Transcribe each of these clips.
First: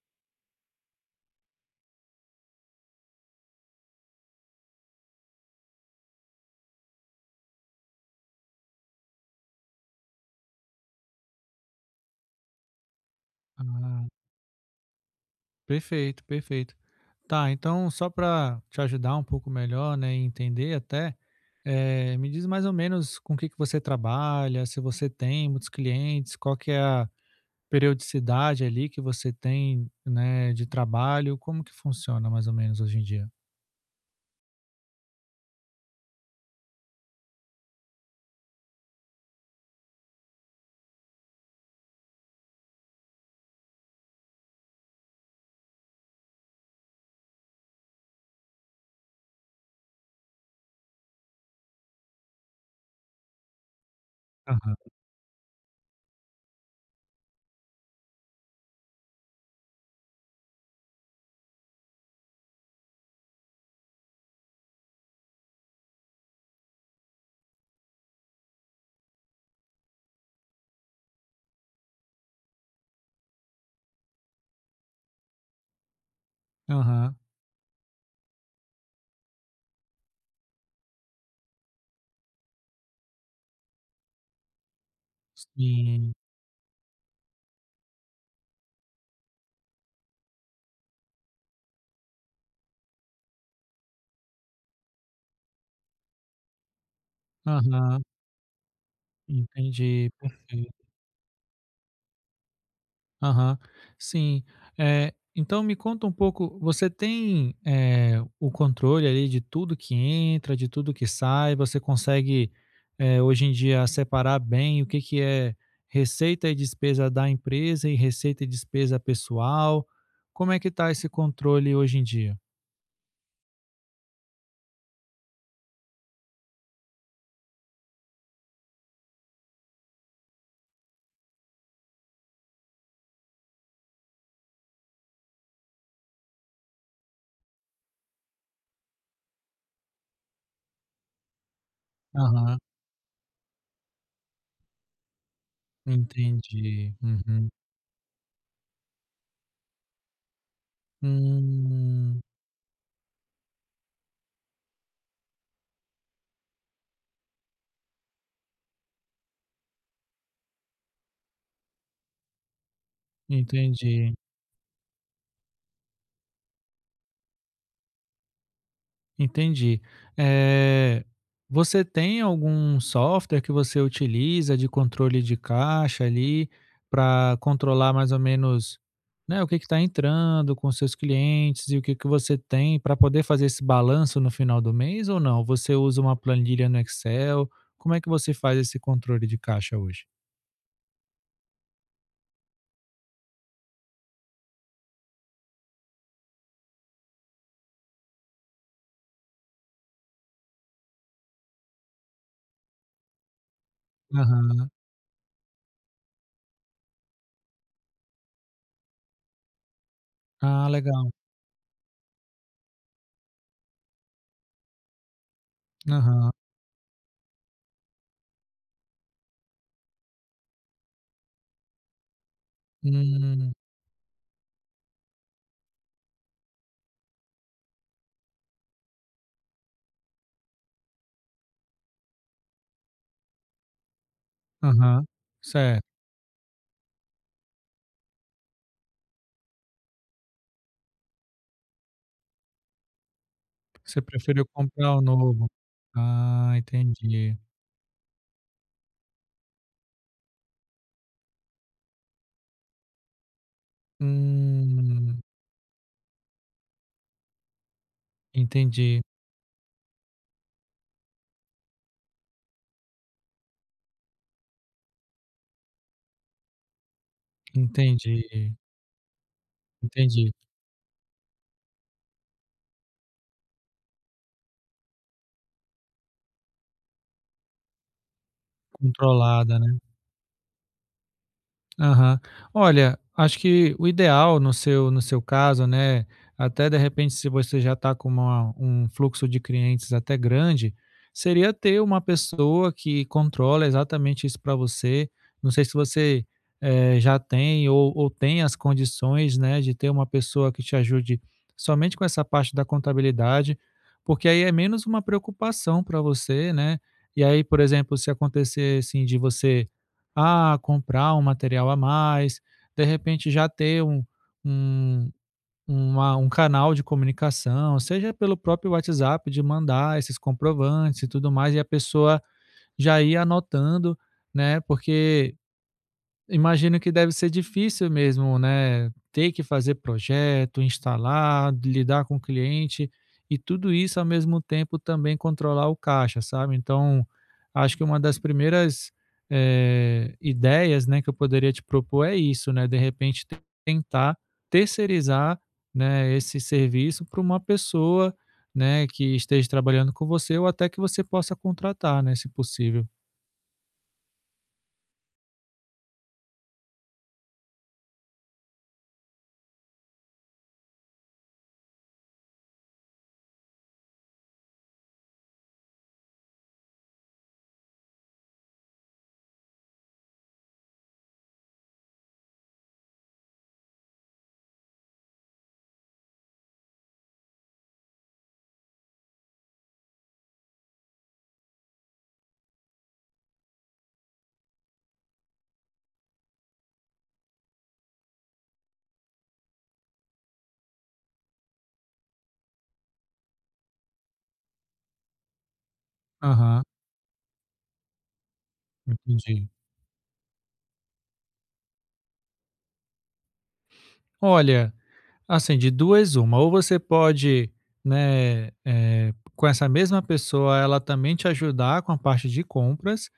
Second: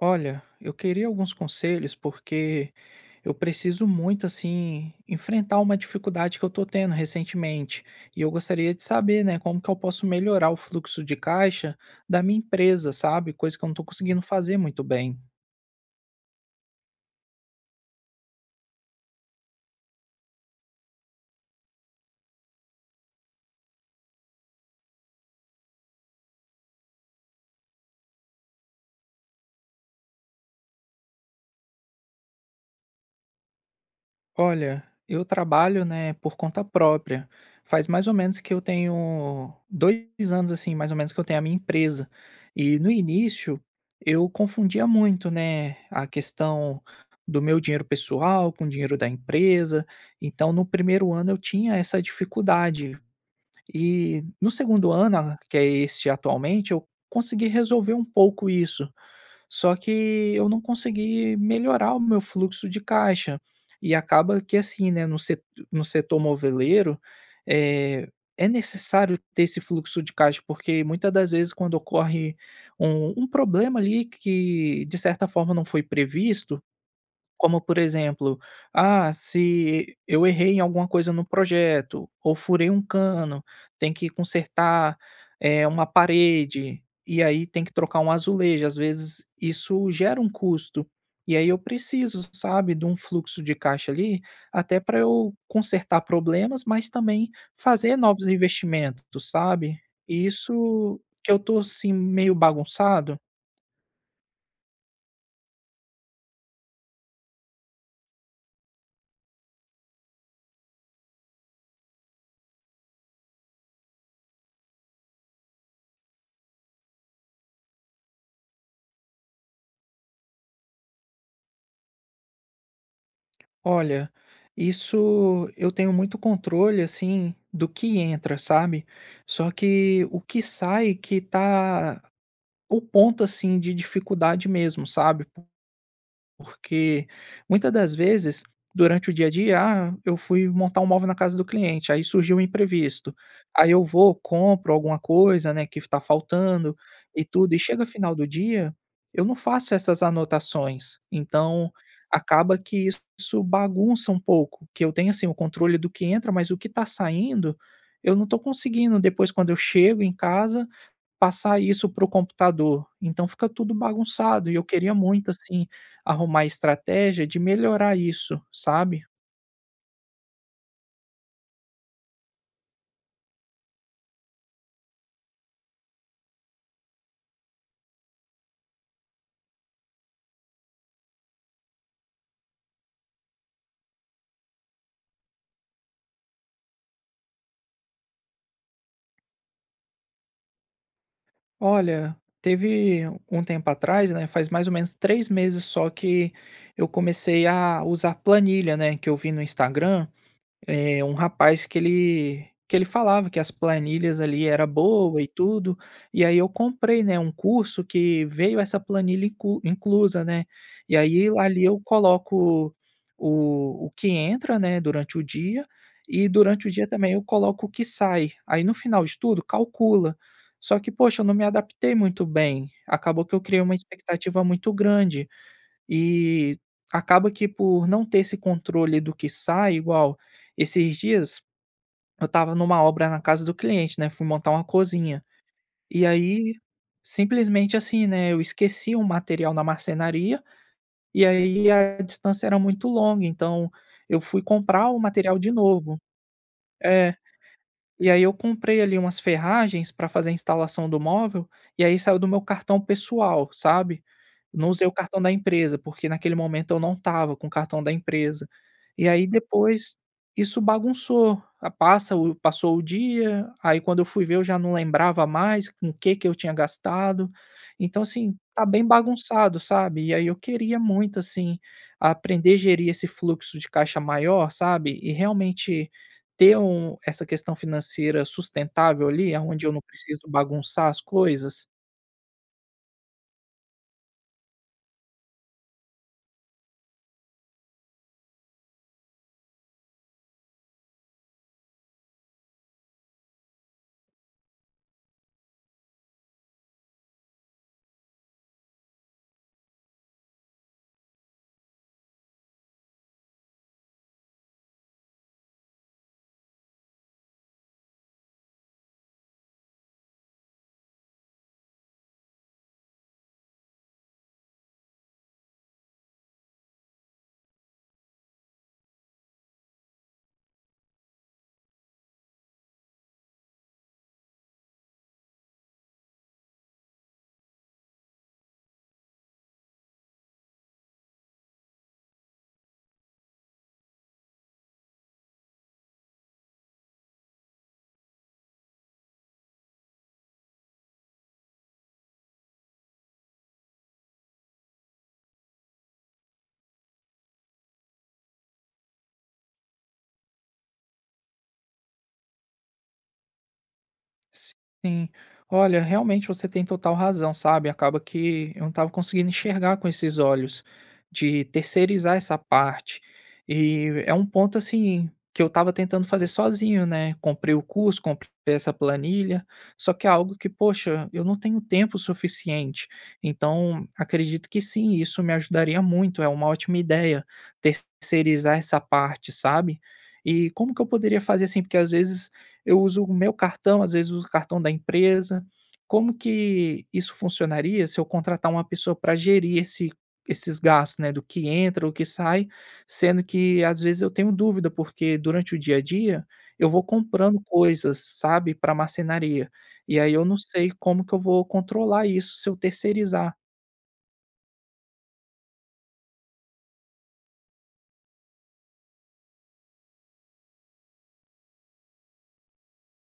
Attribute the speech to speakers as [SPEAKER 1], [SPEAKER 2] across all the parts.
[SPEAKER 1] Olha, eu queria alguns conselhos porque eu preciso muito assim enfrentar uma dificuldade que eu tô tendo recentemente e eu gostaria de saber, né, como que eu posso melhorar o fluxo de caixa da minha empresa, sabe? Coisa que eu não tô
[SPEAKER 2] Ah,
[SPEAKER 1] conseguindo fazer muito bem.
[SPEAKER 2] perfeito, perfeito. Tá, então só para te ajudar um pouco melhor, né, e entender até, me diz mais ou menos com o que que você trabalha, se você tem muitos clientes, qual que é a periodicidade ali que você tem, né, de trabalho, como que funciona mais ou menos hoje em dia?
[SPEAKER 1] Olha, eu trabalho, né, por conta própria. Faz mais ou menos que eu tenho 2 anos, assim, mais ou menos que eu tenho a minha empresa. E no início eu confundia muito, né, a questão do meu dinheiro pessoal com o dinheiro da empresa. Então no primeiro ano eu tinha essa dificuldade e no
[SPEAKER 2] Aham,
[SPEAKER 1] segundo ano, a que é este atualmente, eu consegui resolver um pouco isso, só que eu não consegui melhorar o meu fluxo de caixa. E acaba que assim, né, no setor moveleiro, eh, é necessário ter esse fluxo de caixa, porque muitas das vezes quando ocorre um problema ali que de certa forma não foi previsto,
[SPEAKER 2] aham,
[SPEAKER 1] como, por exemplo, se eu errei em alguma coisa no projeto, ou furei um cano, tem que consertar, uma
[SPEAKER 2] sim,
[SPEAKER 1] parede, e aí tem que trocar um azulejo. Às vezes isso gera um custo, e aí eu preciso, sabe, de um fluxo de caixa ali, até para eu consertar problemas, mas também fazer
[SPEAKER 2] aham,
[SPEAKER 1] novos investimentos, sabe.
[SPEAKER 2] entendi,
[SPEAKER 1] E
[SPEAKER 2] perfeito.
[SPEAKER 1] isso que eu tô, assim, meio bagunçado.
[SPEAKER 2] Aham, sim. Então me conta um pouco, você tem, o controle ali de tudo que entra, de tudo que sai, você consegue, hoje em dia separar bem o que que é receita e despesa da empresa e receita e despesa pessoal? Como é que está esse controle hoje em dia?
[SPEAKER 1] Olha, isso eu tenho muito controle, assim, do que entra, sabe. Só que o que sai que tá o ponto, assim, de dificuldade mesmo, sabe. Porque muitas das vezes, durante o dia a dia, eu fui montar um móvel na casa do cliente, aí surgiu um
[SPEAKER 2] Aham,
[SPEAKER 1] imprevisto. Aí eu vou, compro alguma coisa, né, que está faltando
[SPEAKER 2] entendi.
[SPEAKER 1] e
[SPEAKER 2] Uhum.
[SPEAKER 1] tudo, e chega final do dia, eu não faço essas anotações. Então,
[SPEAKER 2] Hum,
[SPEAKER 1] acaba que isso bagunça um pouco, que eu tenho assim o controle do que entra, mas o que está saindo, eu não estou conseguindo. Depois, quando eu chego em casa, passar isso para o computador, então fica tudo
[SPEAKER 2] entendi,
[SPEAKER 1] bagunçado e eu queria muito, assim, arrumar estratégia de melhorar isso, sabe.
[SPEAKER 2] entendi. Eh, Você tem algum software que você utiliza de controle de caixa ali, para controlar mais ou menos, né, o que que tá entrando com seus clientes e o que que você tem para poder fazer esse balanço no final do mês ou não? Você usa uma planilha no Excel? Como é que você faz esse controle de caixa hoje?
[SPEAKER 1] Olha, teve um tempo atrás, né, faz mais ou menos 3 meses, só que eu comecei a usar planilha, né, que eu vi no Instagram. É, um rapaz que ele falava que as planilhas ali era
[SPEAKER 2] Aham.
[SPEAKER 1] boa e tudo, e aí eu comprei, né, um curso que veio essa planilha inclusa, né,
[SPEAKER 2] Ah,
[SPEAKER 1] e
[SPEAKER 2] legal.
[SPEAKER 1] aí lá ali eu coloco o que entra, né, durante o dia, e
[SPEAKER 2] Aham.
[SPEAKER 1] durante o dia também eu coloco o que sai, aí no final de tudo calcula. Só que poxa, eu não me adaptei muito bem, acabou que eu
[SPEAKER 2] Hum.
[SPEAKER 1] criei uma expectativa muito grande. E acaba que por não ter esse controle do que sai, igual esses dias eu estava numa obra na casa do cliente, né, fui montar uma
[SPEAKER 2] Aham,
[SPEAKER 1] cozinha.
[SPEAKER 2] certo.
[SPEAKER 1] E aí, simplesmente assim, né, eu esqueci um material na marcenaria, e aí a distância era muito longa, então
[SPEAKER 2] Você
[SPEAKER 1] eu fui
[SPEAKER 2] preferiu
[SPEAKER 1] comprar
[SPEAKER 2] comprar
[SPEAKER 1] o
[SPEAKER 2] o
[SPEAKER 1] material
[SPEAKER 2] novo.
[SPEAKER 1] de novo.
[SPEAKER 2] Ah,
[SPEAKER 1] É.
[SPEAKER 2] entendi.
[SPEAKER 1] E aí eu comprei ali umas ferragens para fazer a instalação do móvel, e aí saiu do meu cartão pessoal, sabe. Não usei o cartão
[SPEAKER 2] Hum,
[SPEAKER 1] da empresa, porque naquele momento eu não estava com o cartão da empresa.
[SPEAKER 2] entendi,
[SPEAKER 1] E aí depois isso bagunçou, a passa o passou o dia, aí quando eu fui ver eu já não lembrava mais com o que que eu tinha gastado. Então assim,
[SPEAKER 2] entendi,
[SPEAKER 1] tá bem bagunçado, sabe. E aí
[SPEAKER 2] entendi.
[SPEAKER 1] eu queria muito, assim, aprender a gerir esse fluxo de caixa maior, sabe, e realmente ter um essa questão financeira sustentável ali,
[SPEAKER 2] Controlada,
[SPEAKER 1] aonde eu
[SPEAKER 2] né?
[SPEAKER 1] não preciso bagunçar as coisas.
[SPEAKER 2] Aham. Olha, acho que o ideal no seu caso, né, até de repente se você já está com uma um fluxo de clientes até grande, seria ter uma pessoa que controla exatamente isso para você. Não sei se você, já tem ou tem as condições, né, de ter uma pessoa que te ajude somente com essa parte da contabilidade, porque aí é menos uma preocupação para você, né. E aí, por exemplo, se acontecer, assim, de você a comprar um material a mais, de repente já ter um um uma um canal de comunicação, seja pelo próprio WhatsApp, de mandar esses comprovantes e tudo mais, e a pessoa já ir anotando, né, porque imagino que deve ser difícil mesmo, né, ter que fazer projeto, instalar, lidar com o cliente e tudo isso ao mesmo tempo também controlar o caixa, sabe? Então, acho que uma das primeiras, ideias, né, que eu poderia te propor é isso, né, de repente tentar terceirizar, né, esse serviço para uma pessoa, né, que esteja trabalhando com você ou até que você possa contratar, né, se possível.
[SPEAKER 1] Sim. Olha, realmente você tem total razão, sabe? Acaba que eu não estava conseguindo enxergar com esses olhos de terceirizar essa parte. E é um ponto assim que eu estava tentando fazer sozinho, né? Comprei o curso, comprei essa planilha, só que é algo que, poxa, eu não tenho tempo suficiente. Então, acredito que sim, isso me ajudaria muito. É uma ótima ideia terceirizar essa parte, sabe? E como que eu poderia fazer assim? Porque às vezes eu uso o meu cartão, às vezes uso o cartão da empresa. Como que isso funcionaria se eu contratar uma pessoa para gerir esses gastos, né, do que entra, o que sai, sendo que às vezes eu tenho dúvida, porque durante o dia a dia
[SPEAKER 2] Aham,
[SPEAKER 1] eu vou comprando coisas, sabe, para
[SPEAKER 2] entendi.
[SPEAKER 1] marcenaria. E aí eu não sei como que eu vou controlar isso se eu terceirizar.
[SPEAKER 2] Olha, assim, de duas uma, ou você pode, né, com essa mesma pessoa, ela também te ajudar com a parte de compras,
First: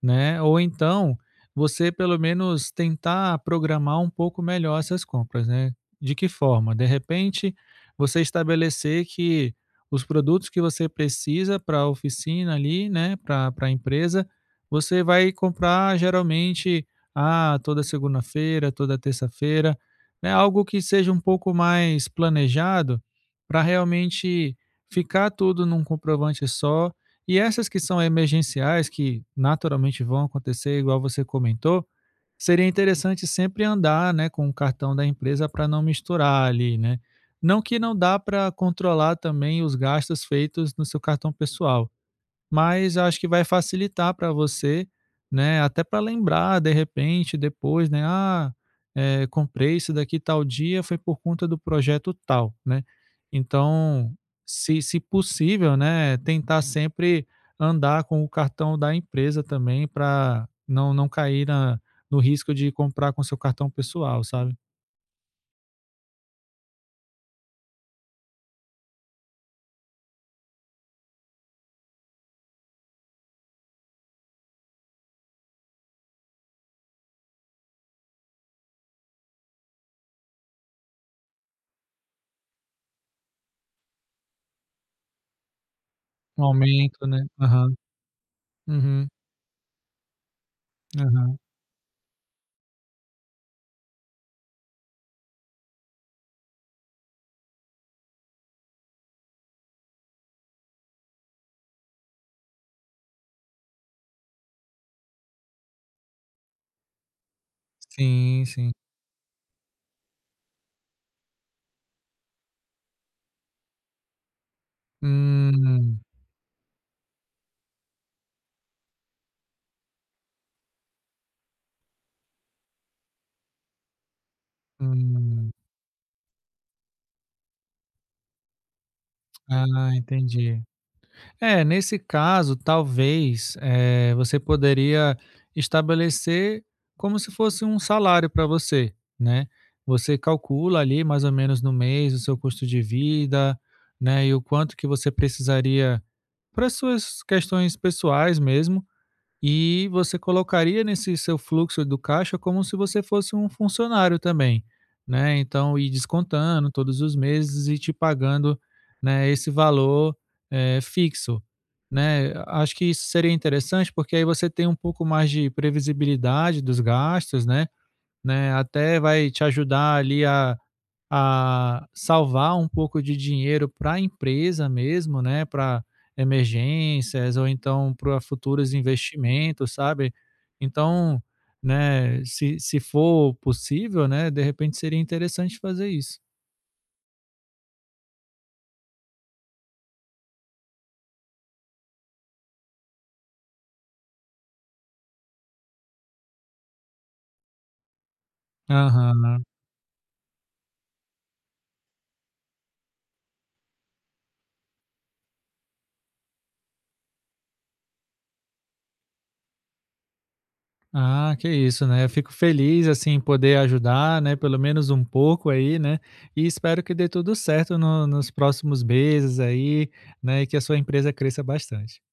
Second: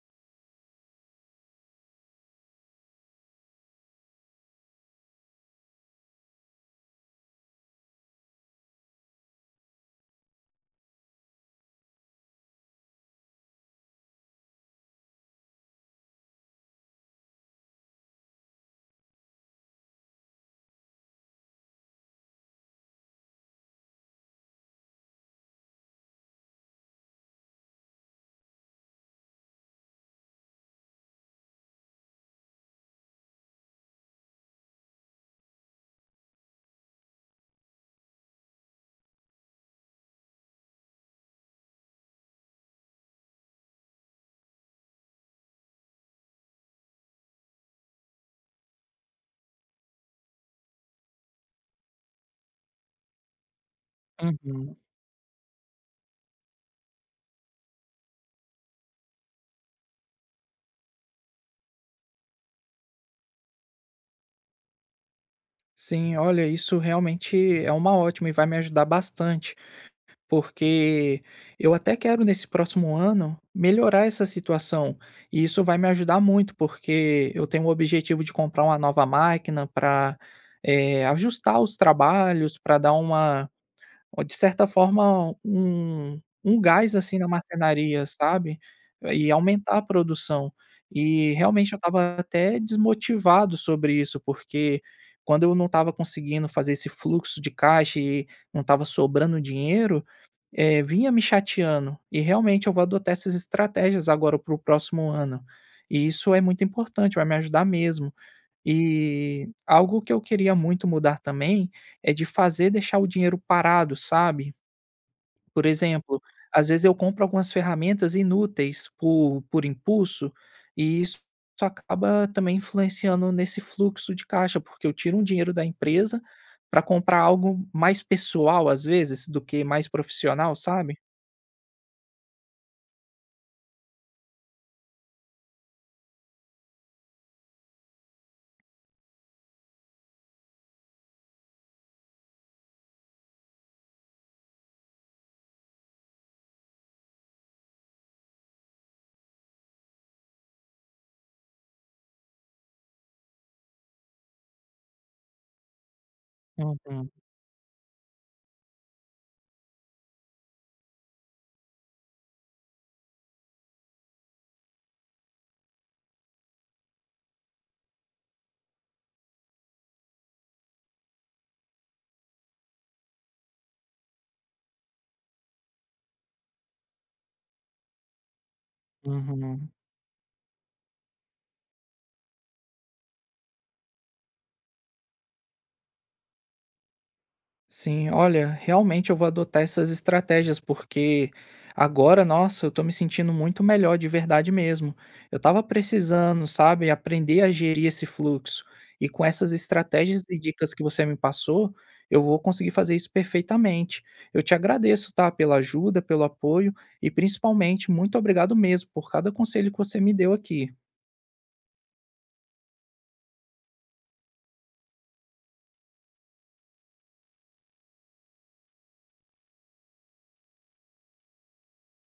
[SPEAKER 2] né, ou então você pelo menos tentar programar um pouco melhor essas compras, né. De que forma? De repente, você estabelecer que os produtos que você precisa para a oficina ali, né, para a empresa, você vai comprar geralmente, ah, toda segunda-feira, toda terça-feira, né, algo que seja um pouco mais planejado para realmente ficar tudo num comprovante só. E essas que são emergenciais, que naturalmente vão acontecer, igual você comentou, seria interessante sempre andar, né, com o cartão da empresa para não misturar ali, né? Não que não dá para controlar também os gastos feitos no seu cartão pessoal, mas acho que vai facilitar para você, né, até para lembrar de repente depois, né, "Ah, comprei isso daqui tal dia, foi por conta do projeto tal", né. Então,
[SPEAKER 1] Uhum.
[SPEAKER 2] se possível, né, tentar sempre andar com o cartão da empresa também para não cair na no risco de comprar com seu cartão pessoal, sabe.
[SPEAKER 1] Sim, olha, isso realmente é uma ótima e vai me ajudar bastante. Porque eu até quero nesse próximo ano melhorar essa situação, e isso vai me ajudar muito, porque eu tenho o objetivo de comprar uma nova máquina para ajustar os trabalhos, para dar uma, de certa forma, um
[SPEAKER 2] Um
[SPEAKER 1] gás,
[SPEAKER 2] aumento,
[SPEAKER 1] assim,
[SPEAKER 2] né.
[SPEAKER 1] na
[SPEAKER 2] Aham.
[SPEAKER 1] marcenaria, sabe,
[SPEAKER 2] Uhum.
[SPEAKER 1] e aumentar a produção. E
[SPEAKER 2] Aham.
[SPEAKER 1] realmente eu estava até desmotivado sobre isso, porque quando eu não estava conseguindo fazer esse fluxo de caixa e não estava sobrando dinheiro, vinha me chateando, e realmente eu vou adotar essas estratégias agora para o próximo ano. E isso é muito importante, vai me ajudar mesmo.
[SPEAKER 2] Sim, sim.
[SPEAKER 1] E algo que eu queria muito mudar também é de fazer deixar o dinheiro parado, sabe? Por
[SPEAKER 2] Hum,
[SPEAKER 1] exemplo, às vezes eu compro algumas ferramentas inúteis por impulso, e isso acaba também influenciando nesse fluxo de caixa, porque eu tiro um
[SPEAKER 2] hum.
[SPEAKER 1] dinheiro da empresa para comprar algo mais pessoal, às vezes, do que mais
[SPEAKER 2] Ah,
[SPEAKER 1] profissional,
[SPEAKER 2] entendi.
[SPEAKER 1] sabe?
[SPEAKER 2] É, nesse caso, talvez, você poderia estabelecer como se fosse um salário para você, né? Você calcula ali mais ou menos no mês o seu custo de vida, né? E o quanto que você precisaria para suas questões pessoais mesmo, e você colocaria nesse seu fluxo do caixa como se você fosse um funcionário também, né, então ir descontando todos
[SPEAKER 1] Uhum,
[SPEAKER 2] os meses e te pagando, né, esse valor, fixo, né. Acho que isso seria interessante, porque aí você tem um pouco mais de previsibilidade dos gastos, né, até vai te ajudar ali a salvar um pouco de dinheiro para a empresa mesmo, né, para emergências ou então para futuros
[SPEAKER 1] uhum.
[SPEAKER 2] investimentos, sabe. Então, né, se for possível, né, de repente seria interessante fazer isso.
[SPEAKER 1] Sim, olha, realmente eu vou adotar essas estratégias, porque agora, nossa, eu tô me sentindo muito melhor de verdade mesmo. Eu tava precisando, sabe, aprender a gerir esse fluxo. E com
[SPEAKER 2] Aham.
[SPEAKER 1] essas estratégias e dicas que você me passou, eu vou conseguir fazer isso perfeitamente. Eu te agradeço, tá, pela ajuda, pelo apoio e principalmente muito obrigado mesmo por cada conselho que você me deu aqui.
[SPEAKER 2] Ah, que isso, né? Eu fico feliz assim em poder ajudar, né? Pelo menos um pouco aí, né? E espero que dê tudo certo nos próximos meses aí, né? E que a sua empresa cresça bastante.